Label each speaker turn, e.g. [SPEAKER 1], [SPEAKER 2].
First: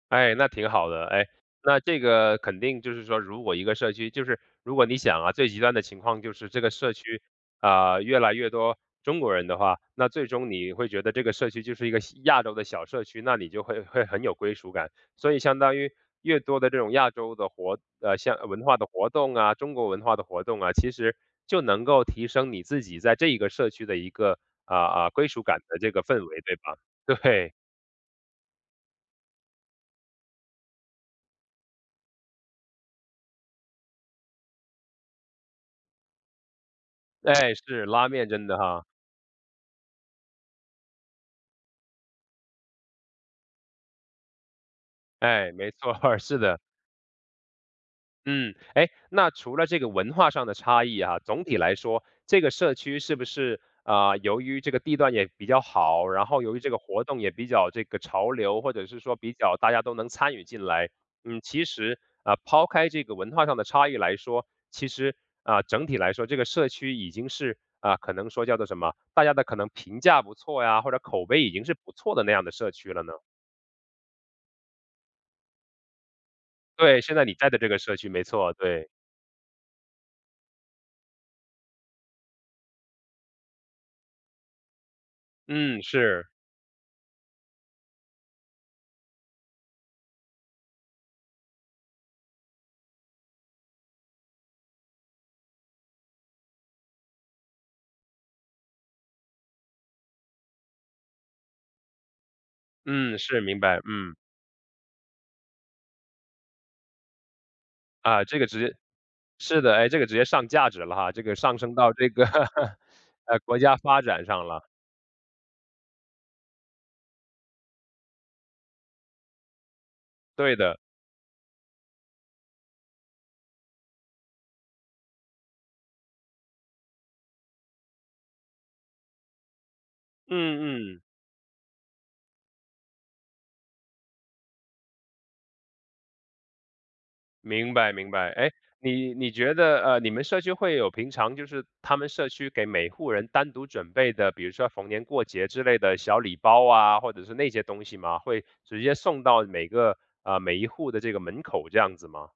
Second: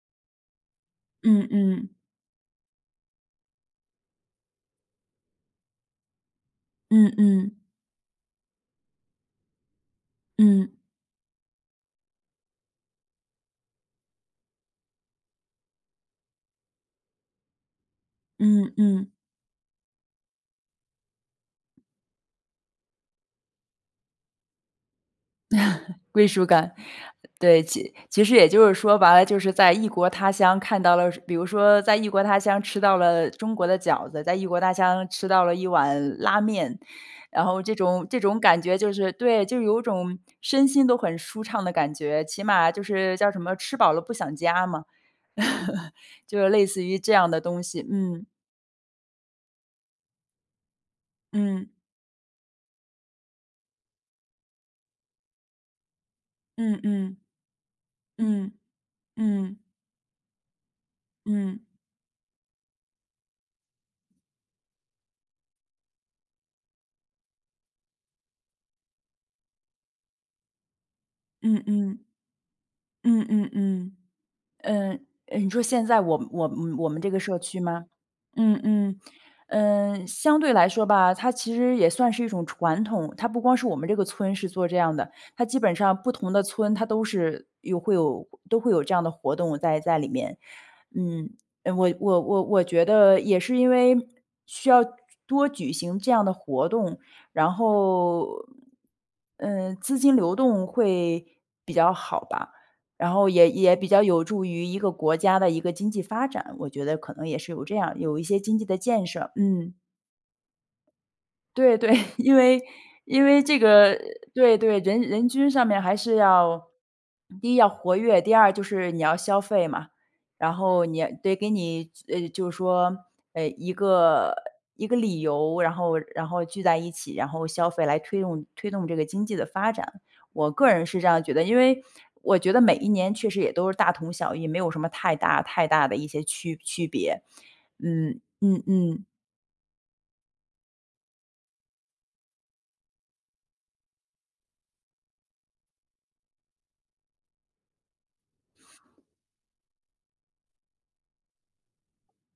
[SPEAKER 1] 哎，那挺好的。哎，
[SPEAKER 2] 嗯
[SPEAKER 1] 那
[SPEAKER 2] 嗯。
[SPEAKER 1] 这个肯定就是说如果一个社区就是如果你想啊，最极端的情况就是这个社
[SPEAKER 2] 嗯
[SPEAKER 1] 区，
[SPEAKER 2] 嗯。
[SPEAKER 1] 呃，越来越多中国人的话，那最终
[SPEAKER 2] 嗯。
[SPEAKER 1] 你会觉得这个社区就是一个小亚洲的小社区，那你就会会很有归属感。所以相当于越多的这种亚洲的活呃，像文
[SPEAKER 2] 嗯
[SPEAKER 1] 化的活
[SPEAKER 2] 嗯。
[SPEAKER 1] 动啊，中国文化的活动啊，其实就能够提升你自己在这一个社区的一个，呃，呃，归属感的这 个氛
[SPEAKER 2] 归
[SPEAKER 1] 围，
[SPEAKER 2] 属
[SPEAKER 1] 对
[SPEAKER 2] 感，
[SPEAKER 1] 吧？对。
[SPEAKER 2] 对，其其实也就是说白了，就是在异国他乡看到了比如说在异国他乡吃到了中国的饺子，在异国他乡吃到了一碗拉面。然
[SPEAKER 1] 诶，
[SPEAKER 2] 后这
[SPEAKER 1] 是，
[SPEAKER 2] 种
[SPEAKER 1] 拉
[SPEAKER 2] 这
[SPEAKER 1] 面
[SPEAKER 2] 种
[SPEAKER 1] 真的
[SPEAKER 2] 感觉
[SPEAKER 1] 哈。
[SPEAKER 2] 就是对，就是有种身心都很舒畅的感觉，起码就是叫什么，“吃饱了不想家”嘛。
[SPEAKER 1] 哎，没错 儿，
[SPEAKER 2] 就
[SPEAKER 1] 是
[SPEAKER 2] 是
[SPEAKER 1] 的。
[SPEAKER 2] 类似于这样的东西，嗯。
[SPEAKER 1] 嗯，诶，那除了这个文化上的差异啊，总体
[SPEAKER 2] 嗯。
[SPEAKER 1] 来说这个社区是不是，呃，由于这个地段也比较好，然后由于这个
[SPEAKER 2] 嗯
[SPEAKER 1] 活
[SPEAKER 2] 嗯。
[SPEAKER 1] 动也比较这个潮
[SPEAKER 2] 嗯，
[SPEAKER 1] 流，或者是说比较
[SPEAKER 2] 嗯。
[SPEAKER 1] 大家都能参与进来。嗯，
[SPEAKER 2] 嗯。
[SPEAKER 1] 其实，呃，抛开这个文化上的差异来说，其实，呃，整体来说这个社区已经是呃，可能说叫做什么，大家的可能评价不错呀，或者口碑已
[SPEAKER 2] 嗯
[SPEAKER 1] 经是不
[SPEAKER 2] 嗯。
[SPEAKER 1] 错的那样的社区了呢？
[SPEAKER 2] 嗯嗯嗯，嗯，嗯，你说现在我我们我们
[SPEAKER 1] 对，
[SPEAKER 2] 这
[SPEAKER 1] 现
[SPEAKER 2] 个
[SPEAKER 1] 在你
[SPEAKER 2] 社
[SPEAKER 1] 在的
[SPEAKER 2] 区
[SPEAKER 1] 这个
[SPEAKER 2] 吗？
[SPEAKER 1] 社区，没错，
[SPEAKER 2] 嗯
[SPEAKER 1] 对。
[SPEAKER 2] 嗯，嗯，相对来说吧，它其实也算是一种传统，它不光是我们这个村是做这样的，它基本
[SPEAKER 1] 嗯，
[SPEAKER 2] 上不
[SPEAKER 1] 是。
[SPEAKER 2] 同的村它都是有会有都会有这样的活动在在里面。嗯，我我我我觉得也是因为需要多举行这样的活动，然后嗯，资金流动会比较好吧。然
[SPEAKER 1] 嗯，
[SPEAKER 2] 后
[SPEAKER 1] 是，
[SPEAKER 2] 也
[SPEAKER 1] 明
[SPEAKER 2] 也
[SPEAKER 1] 白，
[SPEAKER 2] 比较
[SPEAKER 1] 嗯。
[SPEAKER 2] 有助于一个国家的一个经济发展，我觉得可能也是有这样，有一
[SPEAKER 1] 啊，
[SPEAKER 2] 些
[SPEAKER 1] 这个
[SPEAKER 2] 经济
[SPEAKER 1] 直
[SPEAKER 2] 的建设。
[SPEAKER 1] 是的，
[SPEAKER 2] 嗯。
[SPEAKER 1] 诶，这个直接上价值了哈，这个上升
[SPEAKER 2] 对对，
[SPEAKER 1] 到这个
[SPEAKER 2] 因为 因
[SPEAKER 1] 呃，
[SPEAKER 2] 为
[SPEAKER 1] 国
[SPEAKER 2] 这
[SPEAKER 1] 家
[SPEAKER 2] 个呃，
[SPEAKER 1] 发展上
[SPEAKER 2] 对，
[SPEAKER 1] 了。
[SPEAKER 2] 对，人人均上面还是要第一要活跃，第二就是你要消费嘛。然
[SPEAKER 1] 对的。
[SPEAKER 2] 后你得给你呃，就是说呃，一个一个理由，然后然后聚在一起，然后消费，来推动推动这个经济的发展。我个人
[SPEAKER 1] 嗯
[SPEAKER 2] 是
[SPEAKER 1] 嗯。
[SPEAKER 2] 这样觉得，因为我觉得每一年确实也都是大同小异，没有什么太大太大的一些区区别。
[SPEAKER 1] 明白明
[SPEAKER 2] 嗯，
[SPEAKER 1] 白。哎，
[SPEAKER 2] 嗯嗯。
[SPEAKER 1] 你你觉得呃，你们社区会有平常就是他们社区给每户人单独准备的，比如说逢年过节之类的小礼包啊，或者是那些东西吗？会直接送到每个呃，每一户的这个门口这样子吗？